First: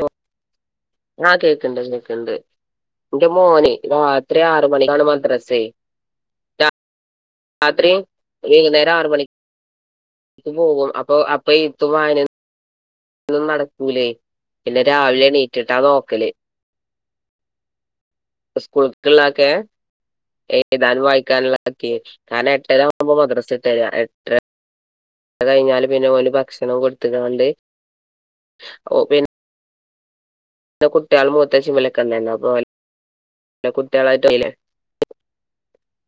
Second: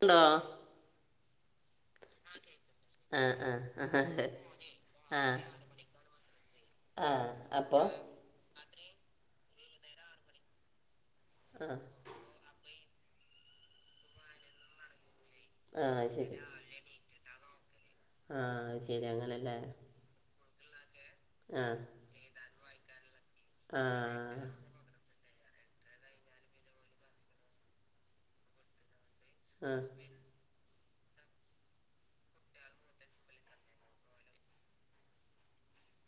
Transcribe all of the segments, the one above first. Hello ആഹ് കേക്കണ്ട് കേക്കണ്ട് ആ എന്റെ ആ മോനേ രാത്രി ആറ് മണിക്കാണ് ആ മദ്രസ്സേ രാ ആ അപ്പോൾ രാത്രിയോ വൈകുന്നേരം ആറ് മണിക്ക് ഇ പോകും അപ്പൊ അപ്പൊ ആ എഴുത്തും വായനയും ഒന്നു നടക്കൂലേ പിന്നെ രാവിലെയെണീ ആഹ് ശെരി സ്കൂളിക്കുള്ളതൊക്കെ എഴുതാനും ആ വായിക്കാനുള്ളതൊക്കെ കാരണം എട്ടര ആകുമ്പോ മദ്രസ്സ ആ എത്തണം എട്ടര അത് കഴിഞ്ഞാല് പിന്നെ ഓല് ഭക്ഷണം കൊടുത്തുക്കണോണ്ട് ഓ പി ആഹ് ഇവിടുത്തെ കുട്ടികൾ മൂത്ത ജിമ്മിലൊക്കെ ഉണ്ടാരുന്നു അപ്പൊ കുട്ടികളായിട്ട് അല്ലേ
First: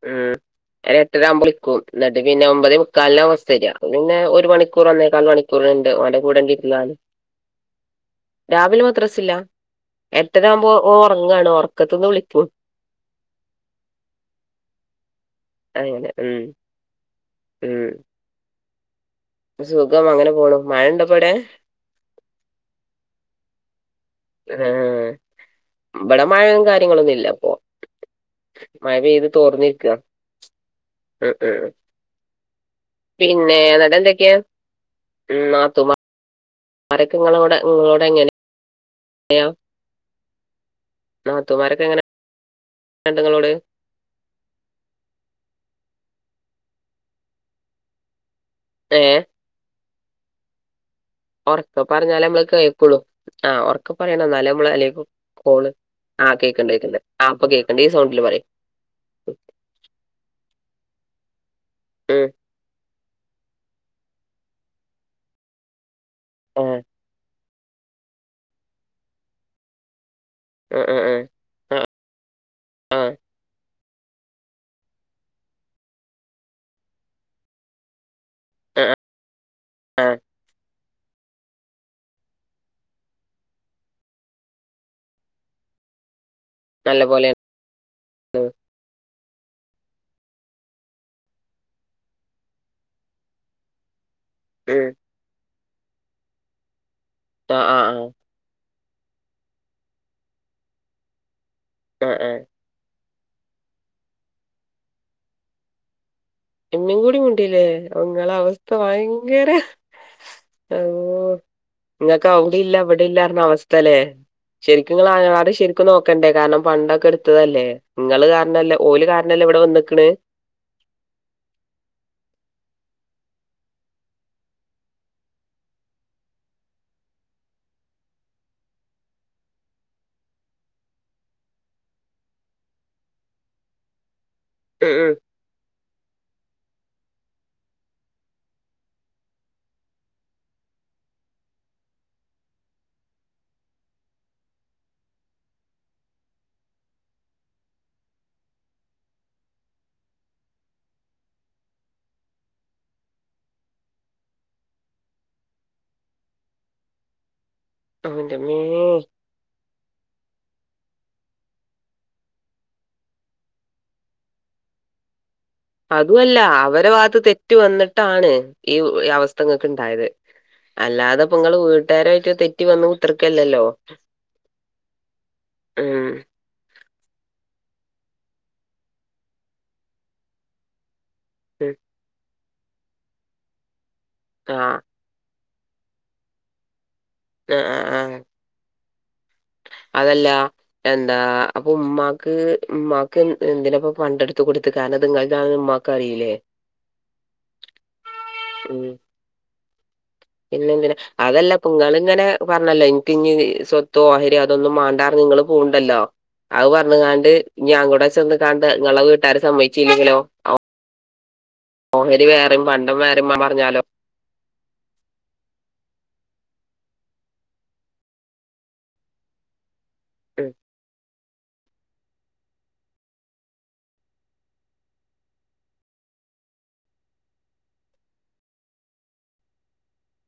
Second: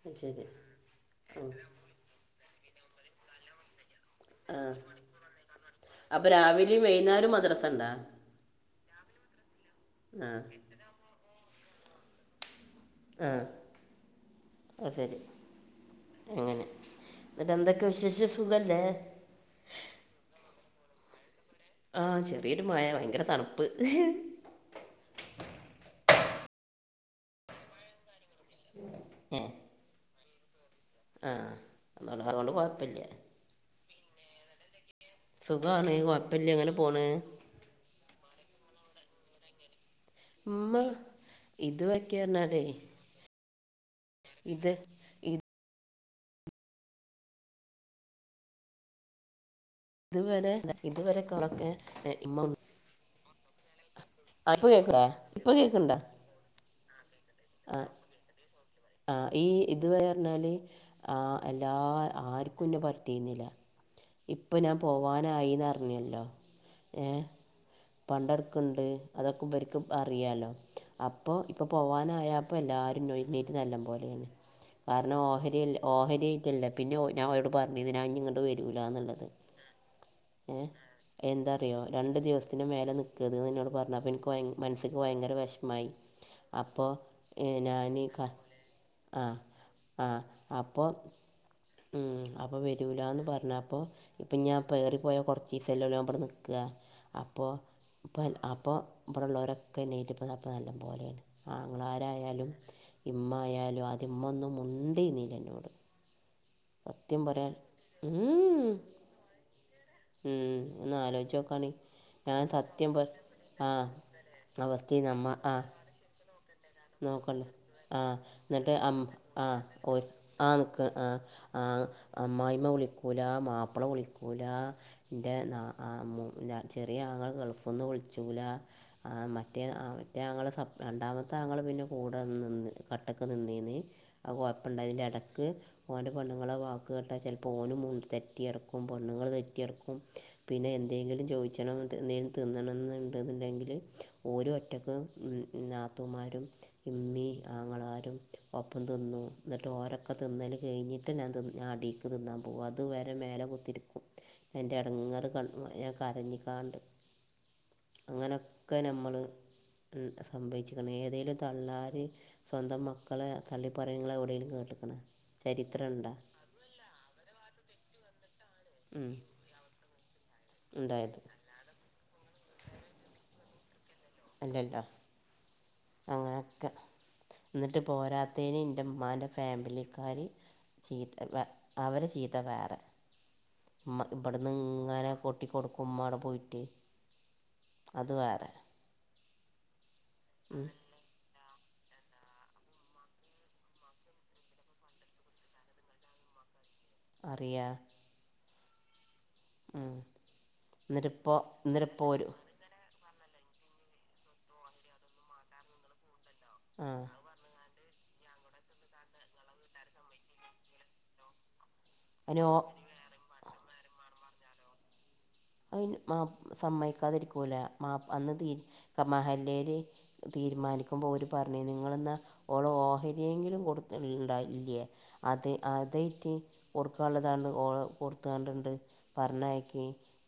ഉം ശരി ഒരു എട്ടര ആകുമ്പോൾ ഉം. വിളിക്കും എന്നിട്ട് പിന്നെ ഒമ്പതേ മുക്കാലിന് അവസ്ഥക്ക പിന്നെ ഒരു ആ മണിക്കൂർ ഒന്നേകാൽ മണിക്കൂറുണ്ട് അവടെ അപ്പോൾ കൂടേ രാവിലെയും വീട്ടിലാണ് വൈകുന്നേരവും മദ്രസ ഉണ്ടോ രാവിലെ മദ്രസില്ല ആ എട്ടര ആവുമ്പോ ഓ ഉറങ്ങാണ് ഉറക്കത്ത്ന്ന് വിളിക്കും ആഹ് അത് ശരി അങ്ങനെ ഉം അങ്ങനെ പിന്നെ എന്തൊക്കെ ഉം വിശേഷം സുഖവല്ലേ സുഖം അങ്ങനെ പോണു മഴ ഇണ്ടപ്പോവടെ ആഹ് ചെറിയൊരു മഴ ഭയങ്കര തണുപ്പ് ആഹ് ഇവിടെ മഴയും കാര്യങ്ങളൊന്നുംല്ല ഇപ്പൊ മഴപെയ്ത് തോർന്നിരിക്കുവാ ആഹ് നനവുള്ളത് കൊണ്ട് കുഴപ്പമില്ല പിന്നെ അവടെ എന്തൊക്കെയാ ഉം സുഖമാണ് കുഴപ്പമില്ല അങ്ങനെ പോണ് നാത്തൂന്മാര് ഒക്കെ നിങ്ങളോട് നിങ്ങളോട് എങ്ങനെയാ [unintelligible] ഉമ്മ ഇതു വയ്ക്കെയന്നാലേ രണ്ടങ്ങളോട് ഇത് ഏ ഇതുവരെല്ല ഇതുവരെ കാളൊക്കെ ഒറക്കെ പറഞ്ഞാലേ അമ്മള് ഇമ്മ കേൾക്കളു ആ ഒറക്കെ പറയണം എന്നാലേ ഇപ്പൊ നമ്മള് അല്ലേ കേക്കണ്ടേ കോ ഇപ്പൊ കോള് കേക്കണ്ടാ ആ കേൾക്കണ്ട് കേൾക്കണ്ട് ആ ഇപ്പ ആ കേൾക്കണ്ട് ഈ സൗണ്ടില് പറി ആ ഈ ഇത് വരെ പറഞ്ഞാല് ആ എല്ലാ ഉം ആർക്കുംന്നെ പട്ടീന്നില ഇപ്പൊ ഞാൻ പോവാനായിന്ന്റിഞ്ഞല്ലോ ഏ എ പണ്ടടുക്ക്ണ്ട് അതൊക്കെ ഇബര്ക്ക് അറിയാലോ ആഹ് ആഹ് അപ്പോ ഇപ്പൊ ആഹ് ആഹ് പോവാനായാപ്പല്ലാരു ആഹ് നൊയ്മി നല്ല പോലേണ് കാരണം ഓഹരിയല് ഓഹരിയ്റ്റല്ല പിന്നെ ഓ ഞാൻ ഓലോട് പർഞ്ഞീന്ന് ഞാൻ ഇങ്ങട്ട് വ ആഹ് രൂലാന്ന്ള്ളത് ആഹ് എ എന്താറിയോ രണ്ടു ദിവസത്തിനും മേല നിൽക്കത്ന് ഇന്നോട് പർന് അപ്പ ഇൻക്ക് വയ് മനസ്സിക്ക് ഭയങ്കര വെഷ്മായി അപ്പൊ നല്ല പോലെയാണ് ഈ ഞാന് ക ഉം അ അ അപ്പം ഉം അപ്പൊ വരൂലാന്ന് പർനാപ്പൊ ഇപ്പം ഞാൻ പ്പൊ ഏറിപ്പോയാ കുറച്ചീസം എല്ലൊല ഞാൻ ഇവടെ നിക്ക അപ്പൊ ആഹ് ആഹ് ആഹ് അപ്പൊൻ അപ്പൊ ഇവിടെള്ളോരൊക്കെ നെയറ്റ് ഇപ്പ അപ്പ നല്ല പോലെയാണ് ആഹ് ആഹ് ആങ്ങളരായാലും ഇമ്മായാലും അദ്യമ്മൊന്നും മുണ്ടേനിലന്നോട് ഇമ്മിം കൂടി മുണ്ടീലേ ഇങ്ങള അവസ്ഥ ഉം വയങ്കരെ ഉം. ഒന്ന് അവ് ആലോചിച്ച് നോക്കാണേ. ഇങ്ങക്ക് ഞാൻ അവ്ടില്ല സത്യം പ ഇവടില്ലാർന്ന ആ അവസ്ഥല്ലേ അവസ്ഥയും ശരിക്ക്ങ്ങളെ നമ്മ ആ ആങ്ങളാര് ശരിക്കും നോക് ക്കണ്ടേ കാരണം പണ്ടൊക്കെ നോക്കണ്ടേ എടുത്തതല്ലേ ആ നിങ്ങള് കാരണംല്ലേ ഓല് കാരണല്ലേ ഇവിടെ വന്നിക്കണ് ആഹ് നിൽക്ക ആഹ് ആഹ് അമ്മായിമ്മ വിളിക്കൂല മാപ്പിള വിളിക്കൂല ഇന്റെ ന അ മു ന ചെറിയ ആങ്ങള ഗൾഫ്ന്ന് വുള്ച്ചൂല ആ മറ്റേ അ മറ്റേ ആങ്ങള സപ് രണ്ടാമത് താങ്ങള പിന്നെ കൂടെ നിന്ന് കട്ടക്ക് നിന്നീന്ന് ആ ഉം കുഴപ്പണ്ടായില ഉം ഇട ക്ക് ഓന്റെ പെണ്ണ്ങ്ങളെ വാക്ക് കേട്ടാ ചെലപ്പോ ഓന് മു തെറ്റിെയടക്കും പൊണ്ണ്ങ്ങൾ തെറ്റിയടക്കും പിന്നെ എന്തെങ്കിലും ചോയ്ച്ചണം എന്തെങ്കിലും തിന്നണംന്ന്ണ്ട്ന്ന്ണ്ടക്കില് ഓര് ഒറ്റക് നാത്തൂമാരും ഇമ്മി ആങ്ങളാരും ഒപ്പം തിന്നും എന്നിട്ട് ഓര ഒക്കെ തിന്നൽ കഴിഞ്ഞിട്ട് ഞാൻ തി ഞാൻ അടിക്ക് തിന്നാൻ പോവ അത് വരെ മേല കുത്തിരിക്കും എന്റെ എടങ്ങങ്ങറ് കണ് ഞാൻ കരഞ്ഞിക്കാണ്ട് അങ്ങനൊക്കെ അവന്റെമ്മേ നമ്മൾ ഉം സംഭവിച് ! ! ! ! ! ! ! ! ! ! അതുവല്ല അവരെ വാത്ത് തെറ്റ് വന്നിട്ടാണ് ഈ അവസ്ഥങ്ങക്ക് ഇണ്ടായത് ഉണ്ടായത് അല്ലാതെപ്പെങ്ങള് വീട്ടാരായിട്ട് തെറ്റി വന്ന് കുത്തർക്കല്ലല്ലോ അല്ലല്ലോ അങ്ങനൊക്കെ ഇന്നട്ട് പോരാത്തേന് ഇന്റെമ്മാന്റെ ഫാമിലിക്കാർ ചീത്ത വ [unintelligible] അവരെ ചീത്ത വേറെ ഇമ്മ ഇവിടെന്ന് ആഹ് ഇങ്ങനെ കൊട്ടി കൊടുക്കും ഇമ്മഅവിടെ പോയിട്ട് ആഹ് ആഹ് അത് ആഹ് വേറെ അതല്ല എന്താ അപ്പൊ ഉമ്മാക്ക് ഉമ്മാക്ക് എന്തിനപ്പ പണ്ടെടുത്ത് കൊടുത്ത് കാരണത് ഇങ്ങൾതാണ് ഇമ്മാ കറീലേ അറിയാ ഉം പിന്നെന്തിന എന്നിട്ടിപ്പോൾ അതല്ല എന്നിട്ടിപ്പോൾ പങ്ങള്ങ്ങനെ ഒരു പറഞ്ഞല്ലോ ഇൻക്കിഞ്ഞി സ്വത്തോ ഓഹരിയോ അതൊന്നും മാണ്ടാ അർന് ഇങ്ങള് പോവ്ണ്ടല്ലോ അത് ആ പർഞ്കാണ്ട് ഇഞ്ഞി അവടെ ചെന്ന് കാണ്ട് ഇങ്ങളെ വീട്ടാര് സമ്മച്ചില്ലെങ്കിലോ ഓ ഓഹരി അതിന് വേറെയും പണ്ടം വേറിം പർഞ്ഞാലോ അയ്ന് മാപ് സമ്മയ്ക്കാതിരിക്കൂല മാപ് അന്ന് തീ ക മഹല്ലേര് ഉം തീര്മാനിക്കുമ്പോ ഓര് പർഞ്ഞീന്ന് ഇങ്ങള്ന്നാ ഓളോ ഓഹരിയെങ്കിലും കൊടുത്ത് ണ്ടാല്ല്യേ അത് അതേയ്ട്ട് കൊട്ക്കാൻള്ളതാണ്ട് ഓള് കൊട്ത്താണ്ട് ണ്ട് പർഞ്ഞയ്ക്കി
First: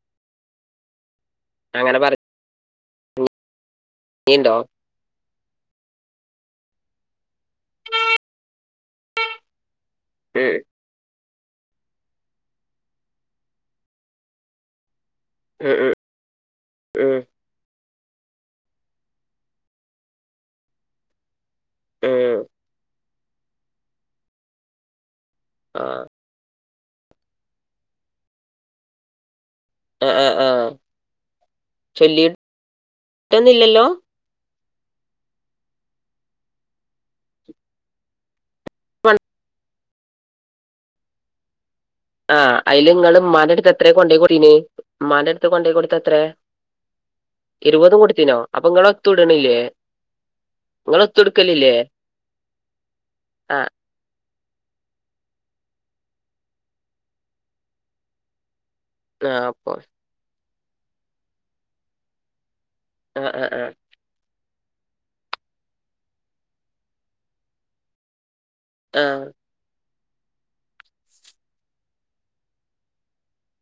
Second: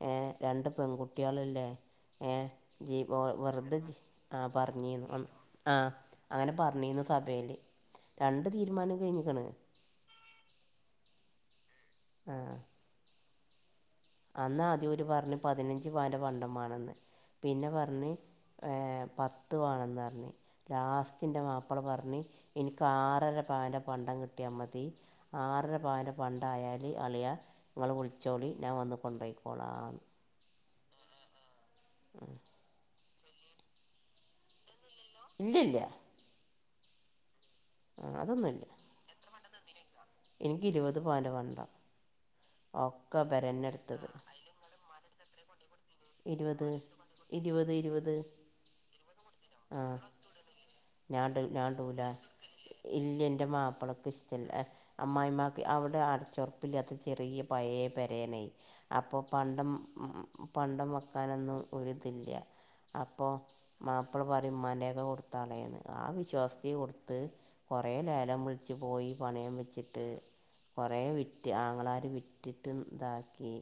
ഏഹ് രണ്ട് പെൺകുട്ട്യാള് ല്ലേ അങ്ങനെ ഏഹ് ജി വെ വെറ്തെ ജി ആഹ് പറഞ്ഞിണ്ടോ പർഞ്ഞീര്ന്ന് അ ആഹ് അങ്ങനെ പർഞ്ഞീന്നു സഭേല് രണ്ട് തീര്മാനം കയ്ഞ്ഞ്ക്ക്ണ് ഉം ആഹ് അന്ന ആദ്യം ഓര് പർഞ്ഞ് ഉം പതിനഞ്ച് ഉം പവന്റെ പണ്ടം മാണംന്ന് ഉം പിന്നെ പർഞ്ഞ് ഏഹ് പത്ത് വാണെന്നർഞ്ഞ് ലാസ്റ്റിൻ്റെ മാ പ്പള പർഞ്ഞ് ഉം ഇക്കാറര പവന്റെ പണ്ടം കിട്ട്യാ മതി ആറര ആ പവനം പണ്ടായാല് അളിയാ ഇങ്ങള് വിളിച്ചോളി ഞാൻ വന്ന് കൊണ്ടാെയ്ക്കോളാന്ന് ആഹ് ആഹ് ചൊല്ലിട്ടെന്നുല്ലല്ലോ ഇല്ല്യ ഇല്ല്യാ ആഹ് അതൊന്നുല്ല [inaudible] എനിക്ക് ഇരുപത് പവന്റെ പണ്ടാ ആഹ് അയ്ല് ഇങ്ങള് ഇമ്മാന്റെട്ത്ത് എത്രെ എടുത്തത് കൊണ്ടെയ്കൊടീന്യേ? ഇമ്മാന്റെട്ത് കൊണ്ടാേയ് കൊട്തെ ത്രേ ഇരുപത് ഇരുപത് ഇരുപതും ഇരുപത് കൊട്ത്തീനോ അപ്പൊ ങ്ങളെത്തും ഇട്ണ്ല്ലേ ഞാട് ഞാടൂലാ ഇല്ല്യ ഇൻ്റെ ആ മാപ്പളക്ക് ഇസ് റ്റല്ല അമ്മായ്മാക്ക് അവ്ടെ അടച്ചാെർപ്പ്ല്ലാത്ത ചെറിയ പയേ പെരേണേ അപ്പം ആ പണ്ടം അപ്പൊ പണ്ടം വെക്കാനൊന്നും ഒര്ത് ല്ല്യാ ആ അപ്പം ആ ആ മാപ് പ്പ്ള പറിം മ്മാന്റേക്കെ കൊട്ത്താളേന്ന് ആ വിശ്വാസത്തി കൊട്ത്ത് കൊറേ ലേലം വ്ൾ ച്ച് ആ പോയി പണയം വെച്ചിട്ട് കൊറേ വിറ്റ് ആങ്ങളാര് വിറ്റ്ട്ടും താക്കി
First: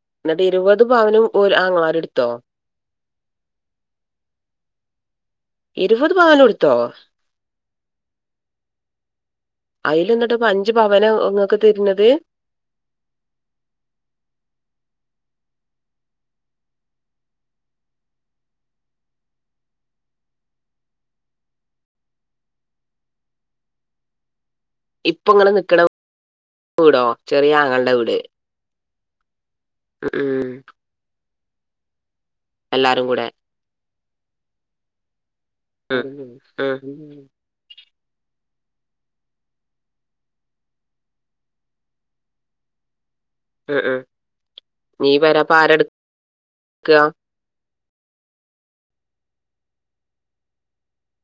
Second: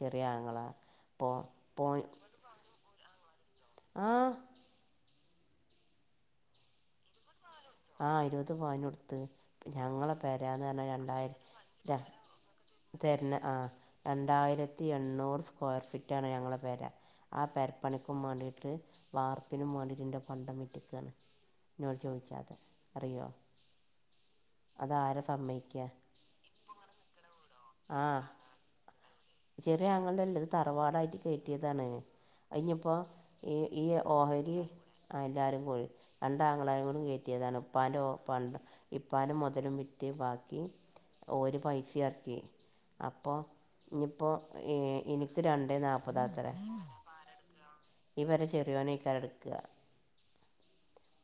ചെറ്യേ എന്നിട്ട് ആങ്ങളാ ഇരുപത് പവനും ഓര് ആങ്ങളാര്ട്ത്തോ? ആഹ് ഇരുപത് പവനുട്ത്തോ? ആഹ് ഇര്പത് പവനുട്ത്ത് പ് അയില് ഞങ്ങളെ എന്നിട്ട് ഇപ്പൊ പെരാന്ന് അഞ്ച് പർഞ്ഞാ പവനാ രണ്ടായിര് ഇങ്ങക്ക് തരുന്നത് ആഹ് തര്ണ് ആഹ് രണ്ടായിരത്തി എണ്ണൂറ് സ്ക്വാെയർ ഫീറ്റാണ് ഞങ്ങളെ പെരാ ആഹ് പെര്പ്പണിക്കും മാണ്ടീട്ട് വാർപ്പിനും മാണ്ടീട്ട് ഇന്റെ പണ്ടം വിറ്റെക്കാണ് ഇന്നോട് ചോയ്ചാതെ അറിയോ അതാരാ ഇപ്പൊ ഇങ്ങള് നിക്കണ സമ്മയ്ക്യാ വീടോ ചെറിയ ആങ്ങളന്റെ വീട് ആഹ് ചെറ്യേ ഉം ആങ്ങൾന്റല്ലത് ഇത് ഉം. തറവാടായിട്ട് കേറ്റ്യെതാണ് അയ്ഞ്ഞ്പ്പോ എല്ലാരും കൂടെ ഈ ഈ ഓഹരി അല്ലാരും പോയ് ഉം ഉം രണ്ടാങ്ങളാരോടും ഉം അതാണ് ഉപ്പാന്റെ ഓ പണ്ട് ഇപ്പാന്റെ മൊതലും വിറ്റ് ബാക്കി ഓര് പൈസിം എർക്കി അപ്പോ ഉം ഇഞ്ഞ്പ്പോ ഏ നീ ഇനിക്ക് വരാപ്പ രണ്ടേ ആരെടുക്കുക നാൽപത ത്രെ ഈ പെര ചെറ്യോനെയ്കാരംട്ക്കാ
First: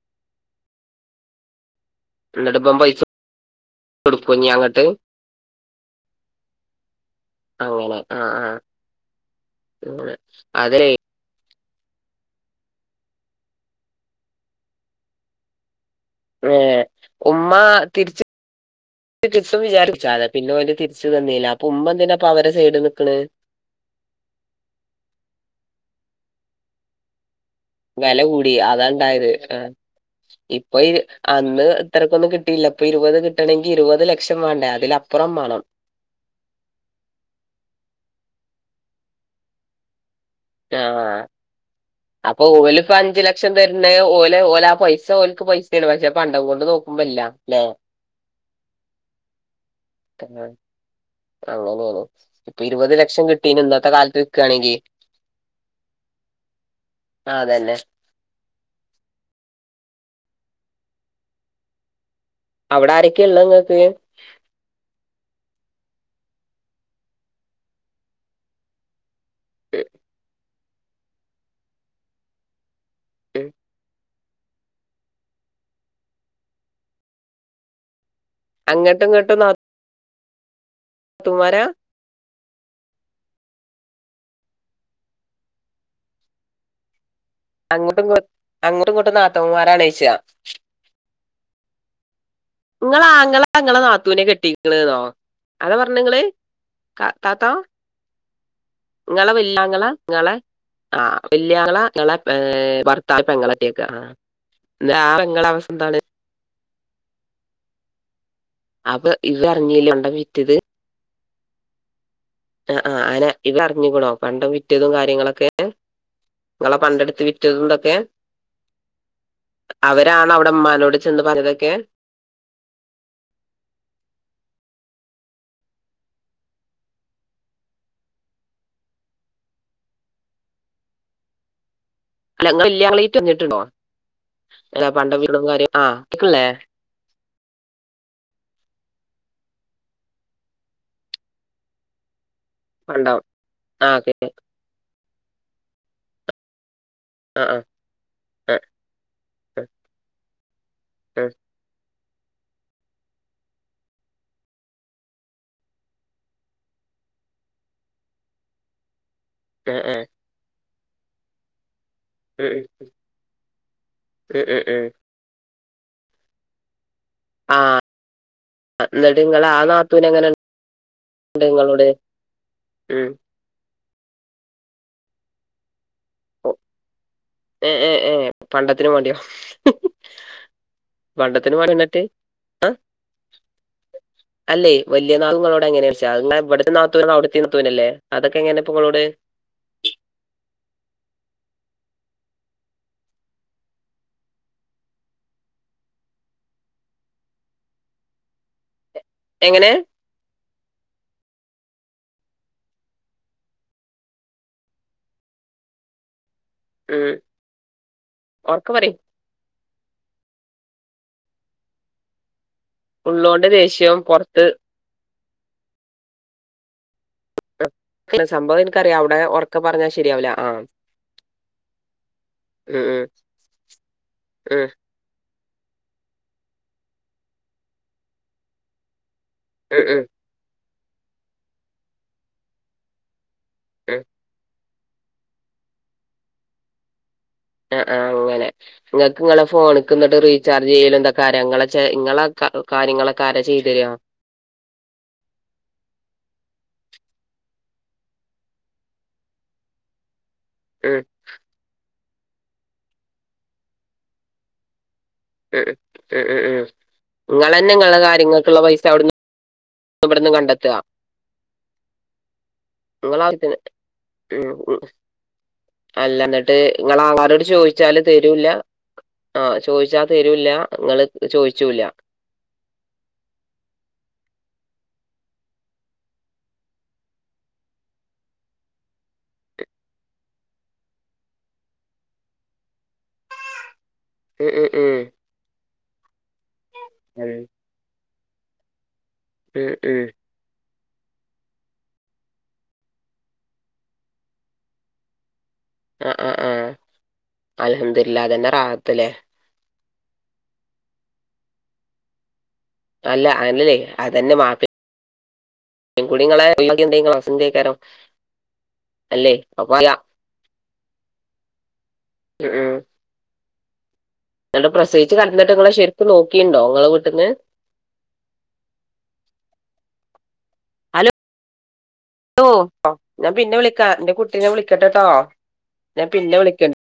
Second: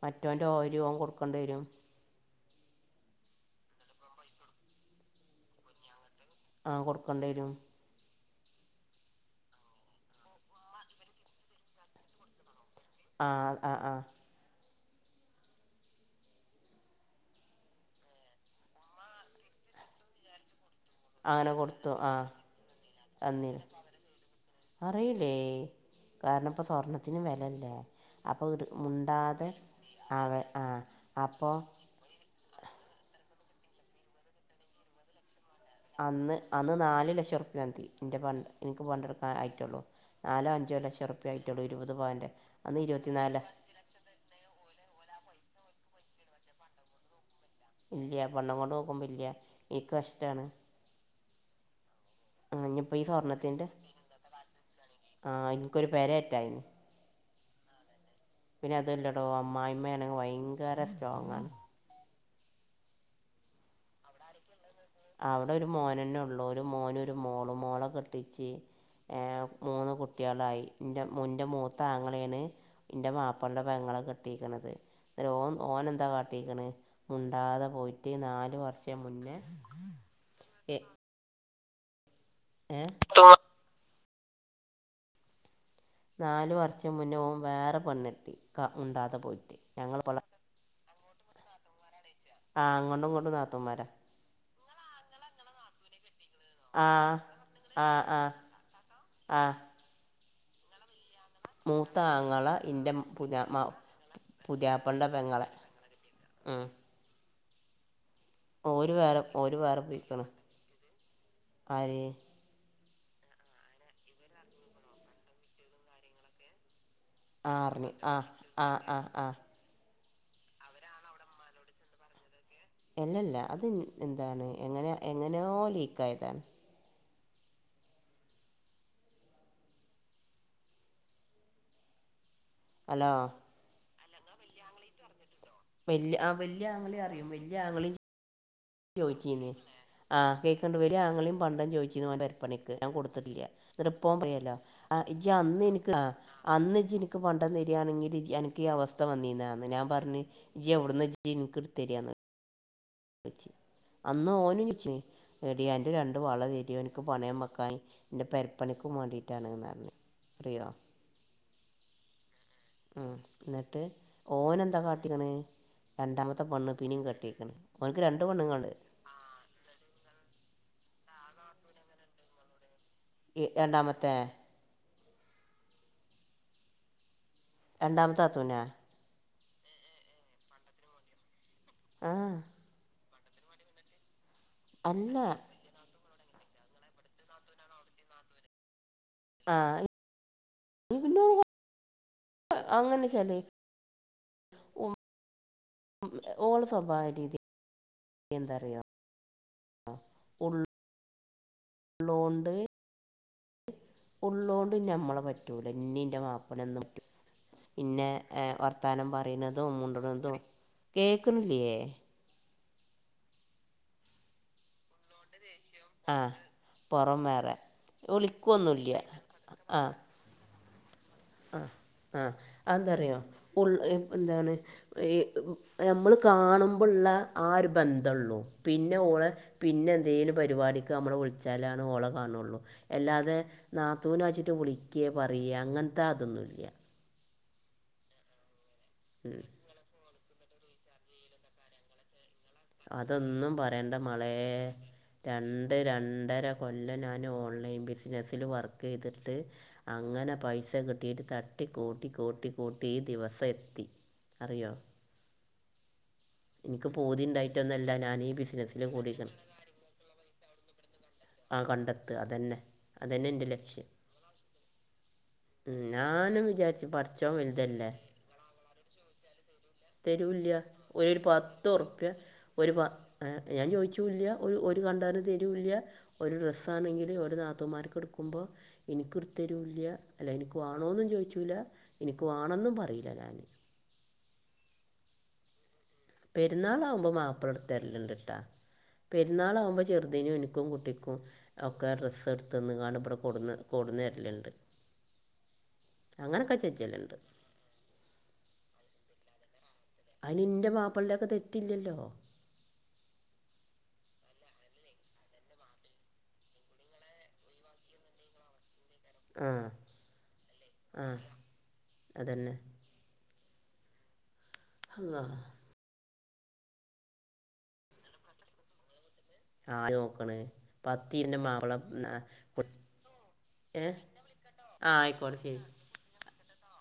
മറ്റോന്റെ ഓഹരി ഓൻ കൊട്ക്കെണ്ടേരും ഇന്ന്‌ട്ട്പ്പോൻ പൈസ ട്കാേഞ്ഞി അങ്ങട്ട് ആഹ് കൊട്ക്കെണ്ടെരും ങ്ങനെ ആഹ് ആഹ് അതേ ആഹ് ആഹ് ആഹ് ഏഹ് ഉമ്മ തിര്ച്ച് കിട്ടും വിജാര്ച്ചാണ് പിന്നോല് തിര് ച്ച് തന്നീലാ അപ്പൊ ഉമ്മ എന്തിനാപ്പൊ അവരെ സൈഡ് നിക്ക്ണെ? ഉം അറിയീലെ കാര്ണം പ്പം സ്വർണത്തിന് വെലെല്ലേ വെല കൂടി അതാണ്ടായത് ആഹ് അവ ആ ഇപ്പൊ ഈ അപ്പോൾ അന്ന് ഇത്രക്കൊന്നും കിട്ടീല്ല ഇപ്പൊ ഇരുപത് കിട്ടണെങ്കിൽ ഇരുപത് ലക്ഷം വേണ്ടേ അതിലപ്പൊറം വേണം അന്ന് അന്ന് നാല് ലക്ഷംഉർപ്യ മതി ഇൻ്റെ പണ്ട് എനിക്ക് പണ്ട എടുക്കാൻ ആയിറ്റുള്ളൂ നാലോ ആ അഞ്ചോലെഷോർപ്യ ആയിട്ടൊള്ളൂ ഇരുപത് പവൻ്റെ അന്ന് ഇരുപത്തിനാലാ പിന്നെ ഓലെ ഓല ആ പൈസ ഓലക്ക് പൈസെണ് പക്ഷെ പണ്ടം കൊണ്ട് നോക്കുമ്പല്ല ഇല്ല്യ പണ്ണം കൊണ്ട് നോക്കുമ്പോ ഇല്ല്യ ഇൻക് നഷ്ട്ടാണ് അങ്ങനെണ് ഇപ്പൊ ഇരുപത് ഇനിയിപ്പോൾ ഈ ലക്ഷം കിട്ടീന് സ്വർണത്തിൻ്റെ ഇന്നത്തെ കാലത്ത് നിക്കാണെങ്കിൽ ആ എനിക്കൊരു പെര ഇട്ടായിന് ആ അതന്നെ പിന്നെ അതല്ലടോ അമ്മായിമ്മേണെൻങ്കിൽ ഭയങ്കര സ്ട്രോങ്ആണ് അവിടെ ആരെക്കെഇളേങ്ങൾക്ക് അവിടെ ഒരു മോനന്നെ ഉള്ളു ഒരു മോന ഒരു മോളും മോള കെട്ടിച്ച് ഏ മൂന്ന് കുട്ട്യേളായി ഇൻ്റെ മൂത്താങ്ങളെണ് ഇന്റെ മാപ്പലെൻന്റെ പെങ്ങളെ കെട്ടീക്കണത് ഓൻ ഓനെന്താ കാട്ടീക്കണ മുണ്ടാതെ പോയിട്ട് നാല് അങ്ങട്ടും ഇങ്ങട്ടും ന എ തുംമാരാ ഏ സ്ട്രോങ്ങ നാലു വർഷം മുന്നേ ഓൻ വേറെ അങ്ങോട്ടും ഇങ്ങോ പെണ്ണെട്ടി അങ്ങോട്ടും ഇങ്ങോട്ടും മുണ്ടാതെ പോയിട്ട് നാത്തൂമാരാണ് ചോദിച്ച ഞങ്ങള്ബടെ ആ ഇങ്ങള അങ്ങോട്ടും ഇങ്ങോട്ടും ആങ്ങളെ ഇങ്ങളെ നാത്തൂന്മാരാ നാത്തൂവിനെ കെട്ടീ ക്ക്ണെന്നോ അതാ പറഞ്ഞ ഇങ്ങള് ആഹ ആ ആ ഇങ്ങളെ ആ വല്ലാങ്ങളാ ഇങ്ങളെ. ആഹ വല്ല്യാങ്ങള മൂത്ത ഇങ്ങളെ ഏ ആങ്ങള എൻ്റെ ഭർത്താവിന്റെ പുതിയ പെങ്ങളേ കെട്ടിയക്ക പുതിയാപ്പളൻ്റെ പെങ്ങളെ ല്ലാവങ്ങളവസ്ഥാണ് [unintelligible] ഉം ഓര് അപ്പൊ ഇവ വേറെഓര് വേറെ അറിഞ്ഞില്ലേ പണ്ടം പോയ്ക്ക്‌ണ് വിറ്റത് ആര് അ അ ആന ഇങ്ങളറിഞ്ക്ക്‌ണൊ പണ്ടം വിറ്റതും കാര്യങ്ങളൊക്കെ ഇങ്ങളെ പണ്ടട് ആഹ് അറിഞ് അ അ ആഹ് അവരാണൊ അവ്ടെമ്മാനോട് ചെന്ന് പറഞ്ഞതൊക്കെ അല്ലെല്ലാ അത് ന്താണ് എങ്ങന എങ്ങനെയോ ലീക്ക് ആയതാണ്. അല്ല ഹലോ ങ്ളില്ല്യാളെറ്റൊ അറിഞ്ഞിട്ടുണ്ടോ? അല്ല പണ്ടം വീടും കാര്യങ്ങ വല്ല്യ അങ്ങളേം അറിയും വല്ല്യാങ്ങളേം ചോയ്ചീന് അ കേക്ക്‌ണ്ട വല്ല്യാങ്ങളേം പണ്ടം ചോയ്ച്ചീന് ഓൻ പെരപണിക്ക് ക്ക്‌ പണ്ടം ഞാകൊട്ത്തിട്ടില്ല ആ ന്ന്ട്ട്പ്പോം കേക്ക്ണ്ട് പറയാല്ലോ അഇജ് അന്ന്നിക്ക്‌അ അന്ന്ജ്ന്ക്ക്‌ ഇക്ക് ആ പണ്ടം ആ തെരാണെങ്കില്ജ് ആ അനക്കീയവസ്ഥ വന്നീന്നാന്ന് നാ പറഞ് ജെവ്ട്ന്ന ജ്നിക്ക്‌ ഇട്തേരാന്ന് പ്പച്ചി അന്ന് ഓനും ചോയ്ചീന് എടി അന്റെ രണ്ട് വളതരോ ഇന്ക്ക്‌ പണയം വെക്കാന് ന്റെ പേരപ്പണിക്കും വാണ്ടിട്ടാണ് ആ റ്റാണ്ന്നറഞ് ആ ആ ആ അറിയോ ഉം ഉം മ് ന്ന്ട്ട് ഉം ഉം ഉം ഓനെന്താകാട്ട് കാട്ടീക്ക്‌ണ് രണ്ടാമത്തെ പണ്ണ്പ്പിനിം കെടട്ടീക്ക്‌ണ് ഓൻക്ക്‌ രണ്ട് പെണ്ണ്ങ്ങള്ണ്ട്. ന്നിട്ട്ങ്ങളെ ആ നാത്തുനെങ്ങന്ണ്ട് ഇങ്ങളോട് ഉം ഇ രണ്ടാമത്തെ എ എ എ രണ്ടാമത്തെ നാത്തൂനാ പണ്ടത്തിനുംവാണ്ടിയോ പണ്ടത്തിന് വാണ്ടിയൊന്നിട്ട് ആ ആഹ് അല്ലെയ് അല്ല വല്ല്യ നാത്തുങ്ങളോടെങ്ങനെ അത്ങ്ങനെ ഇവടത്തെ നാത്തൂനും അവ്ട്തേം നാത്തൂനല്ലേ അതൊക്കെങ്ങനെ ഇങ്ങളോട്? ആഹ് [unintelligible] അങ്ങനെ ചെല ഓ... ഉം ഓളെ സ്വഭാവ രീതി എന്തറിയോ എങ്ങനെ? ഉള്ള് ഉള്ളോണ്ട് ഉള്ളോണ്ട് ഞമ്മളെ പറ്റൂല ഇന്നേം ന്റെ മാപ്പളനേം ഓനെന്നുമൊറ്റും ഉം പിന്നേ ഒറക്കെ പറയ് വർത്താനം പറ പറയിണതും മുണ്ട്ണതും കേക്ക്‌ണില്ലേ... ഉള്ളോണ്ട് ദേഷ്യം പൊറത്ത് ആഹ് പൊറംവേറ ആഹ് സംഭവം ഇൻക്കറിയാ അവുടെ ഒറക്കപറഞ്ഞാ ശെരിയാവൂല ആഹ് അ അ അതെന്താറിയോ ഉൾഎപ്പെന്താണ് ഉം ഇ പൊഹൊ ഞമ്മള് കാണുമ്പള്ള ആ ഒരു ബന്തൊള്ളൂ പിന്നെ ഓലെ ഉം ഉം ഉം പിന്നന്തേലും പരിപാടിക്കമ്മള് വിളിച്ചാലാണ് ഓളെ കാണൊള്ളൂ.. അല്ലാതെ നാത്തൂനാച്ച് ട്ട് വിളിക്കെ പറയേ അങ്ങനത്താതൊന്നൂല്ല്യാ ആഹ് ആഹ് അങ്ങനെ ഇങ്ങക്ക്ങ്ങളെ ഫോണക്ക്ന്ന്ട്ട് റീചാർജെയ്യലുംതക്കാരാ ഇങ്ങളെ ചെ ഇങ്ങള ക കാര്യങ്ങളക്കാരാ അതൊന്നും ചെയ്തേരാ? പറയണ്ട മളേ.. രണ്ട് രണ്ടര കൊല്ലം നാന് ഓൺലൈൻ ബിസിനസ്സില് വർക്കെയ്തിട്ട് അങ്ങന പൈ പൈസ ഉം കിട്ടിട്ട് തട്ടി കൂട്ടി കൂട്ടി കൂട്ടി ഈ ദിവസം എത്തി അറിയോ മ്ഹ് മ് മ് എനിക്ക് മ് ഇങ്ങളെന്നെ ഇങ്ങളെ ക്ക കാര്യങ്ങക്ക്ള്ളപൈസവ്ട്ന്ന് [unintelligible] ഇവ്ട്ന്ന് കണ്ടെത്താ... ആഹ് കണ്ടെത്താ അതെന്നെ ഇങ്ങളെ അതന്നെന്റെ ആവശ്യത്തിന് ലക്ഷ്യം ഉം ഉം ഉം അല്ല ഞാനും ഇന്നട്ട് വിചാരിച്ച് ഇങ്ങളെ പടച്ചോൻ ആങ്ങളാരോട് വല്തല്ലേ ചോയിച്ചാല് തരൂല്ല ആഹ് ചോയിച്ചാ തരൂല്ല തരൂല്യ ഇങ്ങള് ഒരു ചോയിച്ചൂല്ല പത്തറുപ്പ്യ ഒരു പ ഹേ ഞാൻ ചോദിച്ചുല്ല ഒരു ഒരു പണ്ടാരം തീരുല്ല ഒരു ഡ്രസ്സ ആണെങ്കില് ഒരു നാത്തൂമാർക്ക് എടുക്കുമ്പോൾ എനിക്കു എടുത്തരുല്യ അല്ല എനിക്ക് വേണോന്നും ചോദിച്ചുല്ല എനക്ക് വേണെന്നും പറയുല്ല ഞാന് ഉം ഉം പെരുന്നാളാവകുമ്പോൾ ഉം മാപ്പിള എടു തരലണ്ട്ട്ടാ ഉം പെുന്നാളാവകുമ്പോ ഉം ചെറുതിനും എനിക്കും കുട്ടിക്കും ഒക്കെ ഡ്രസ്സ് എടുത്ത്ന്ന് കാണും ഇവിടെ കൊടുന്ന് കൊടന്നു വരലുണ്ട് അങ്ങനൊക്കെ ചെച്ചലുണ്ട് അൽഹംദുരില്ല അതന്നെ റാഹത്തല്ലേ അതിന്നിന്റെ മാപ്പിളി ഒക്കെ തെറ്റില്ലല്ലോ അല്ല അങ്ങനല്ലേ അതന്നെ മാപ്പി പെൺകുട്ടികെ എന്തെങ്കും അന്തക്കാരോ അല്ലേ ആ അപ്പല്ല ആ ഉ അതന്നെ ഉ എന്നിട്ട് പ്രസവിച്ച് അല്ലാ കടന്നിട്ട് ഇങ്ങളെ ശരിക്കും നോക്കിണ്ടോ നിങ്ങളെ വീട്ടിന്ന് ആ നോക്കണ് ഹലോ പത്തിന്റെ മാവള ഞാൻ പിന്നെ വിളിക്കാ എന്റെ കുട്ടീന ആ വിളിക്കട്ടെട്ടോ ആയിക്കോട്ടെ ശരി ഞാൻ പിന്നെ വിളിക്ക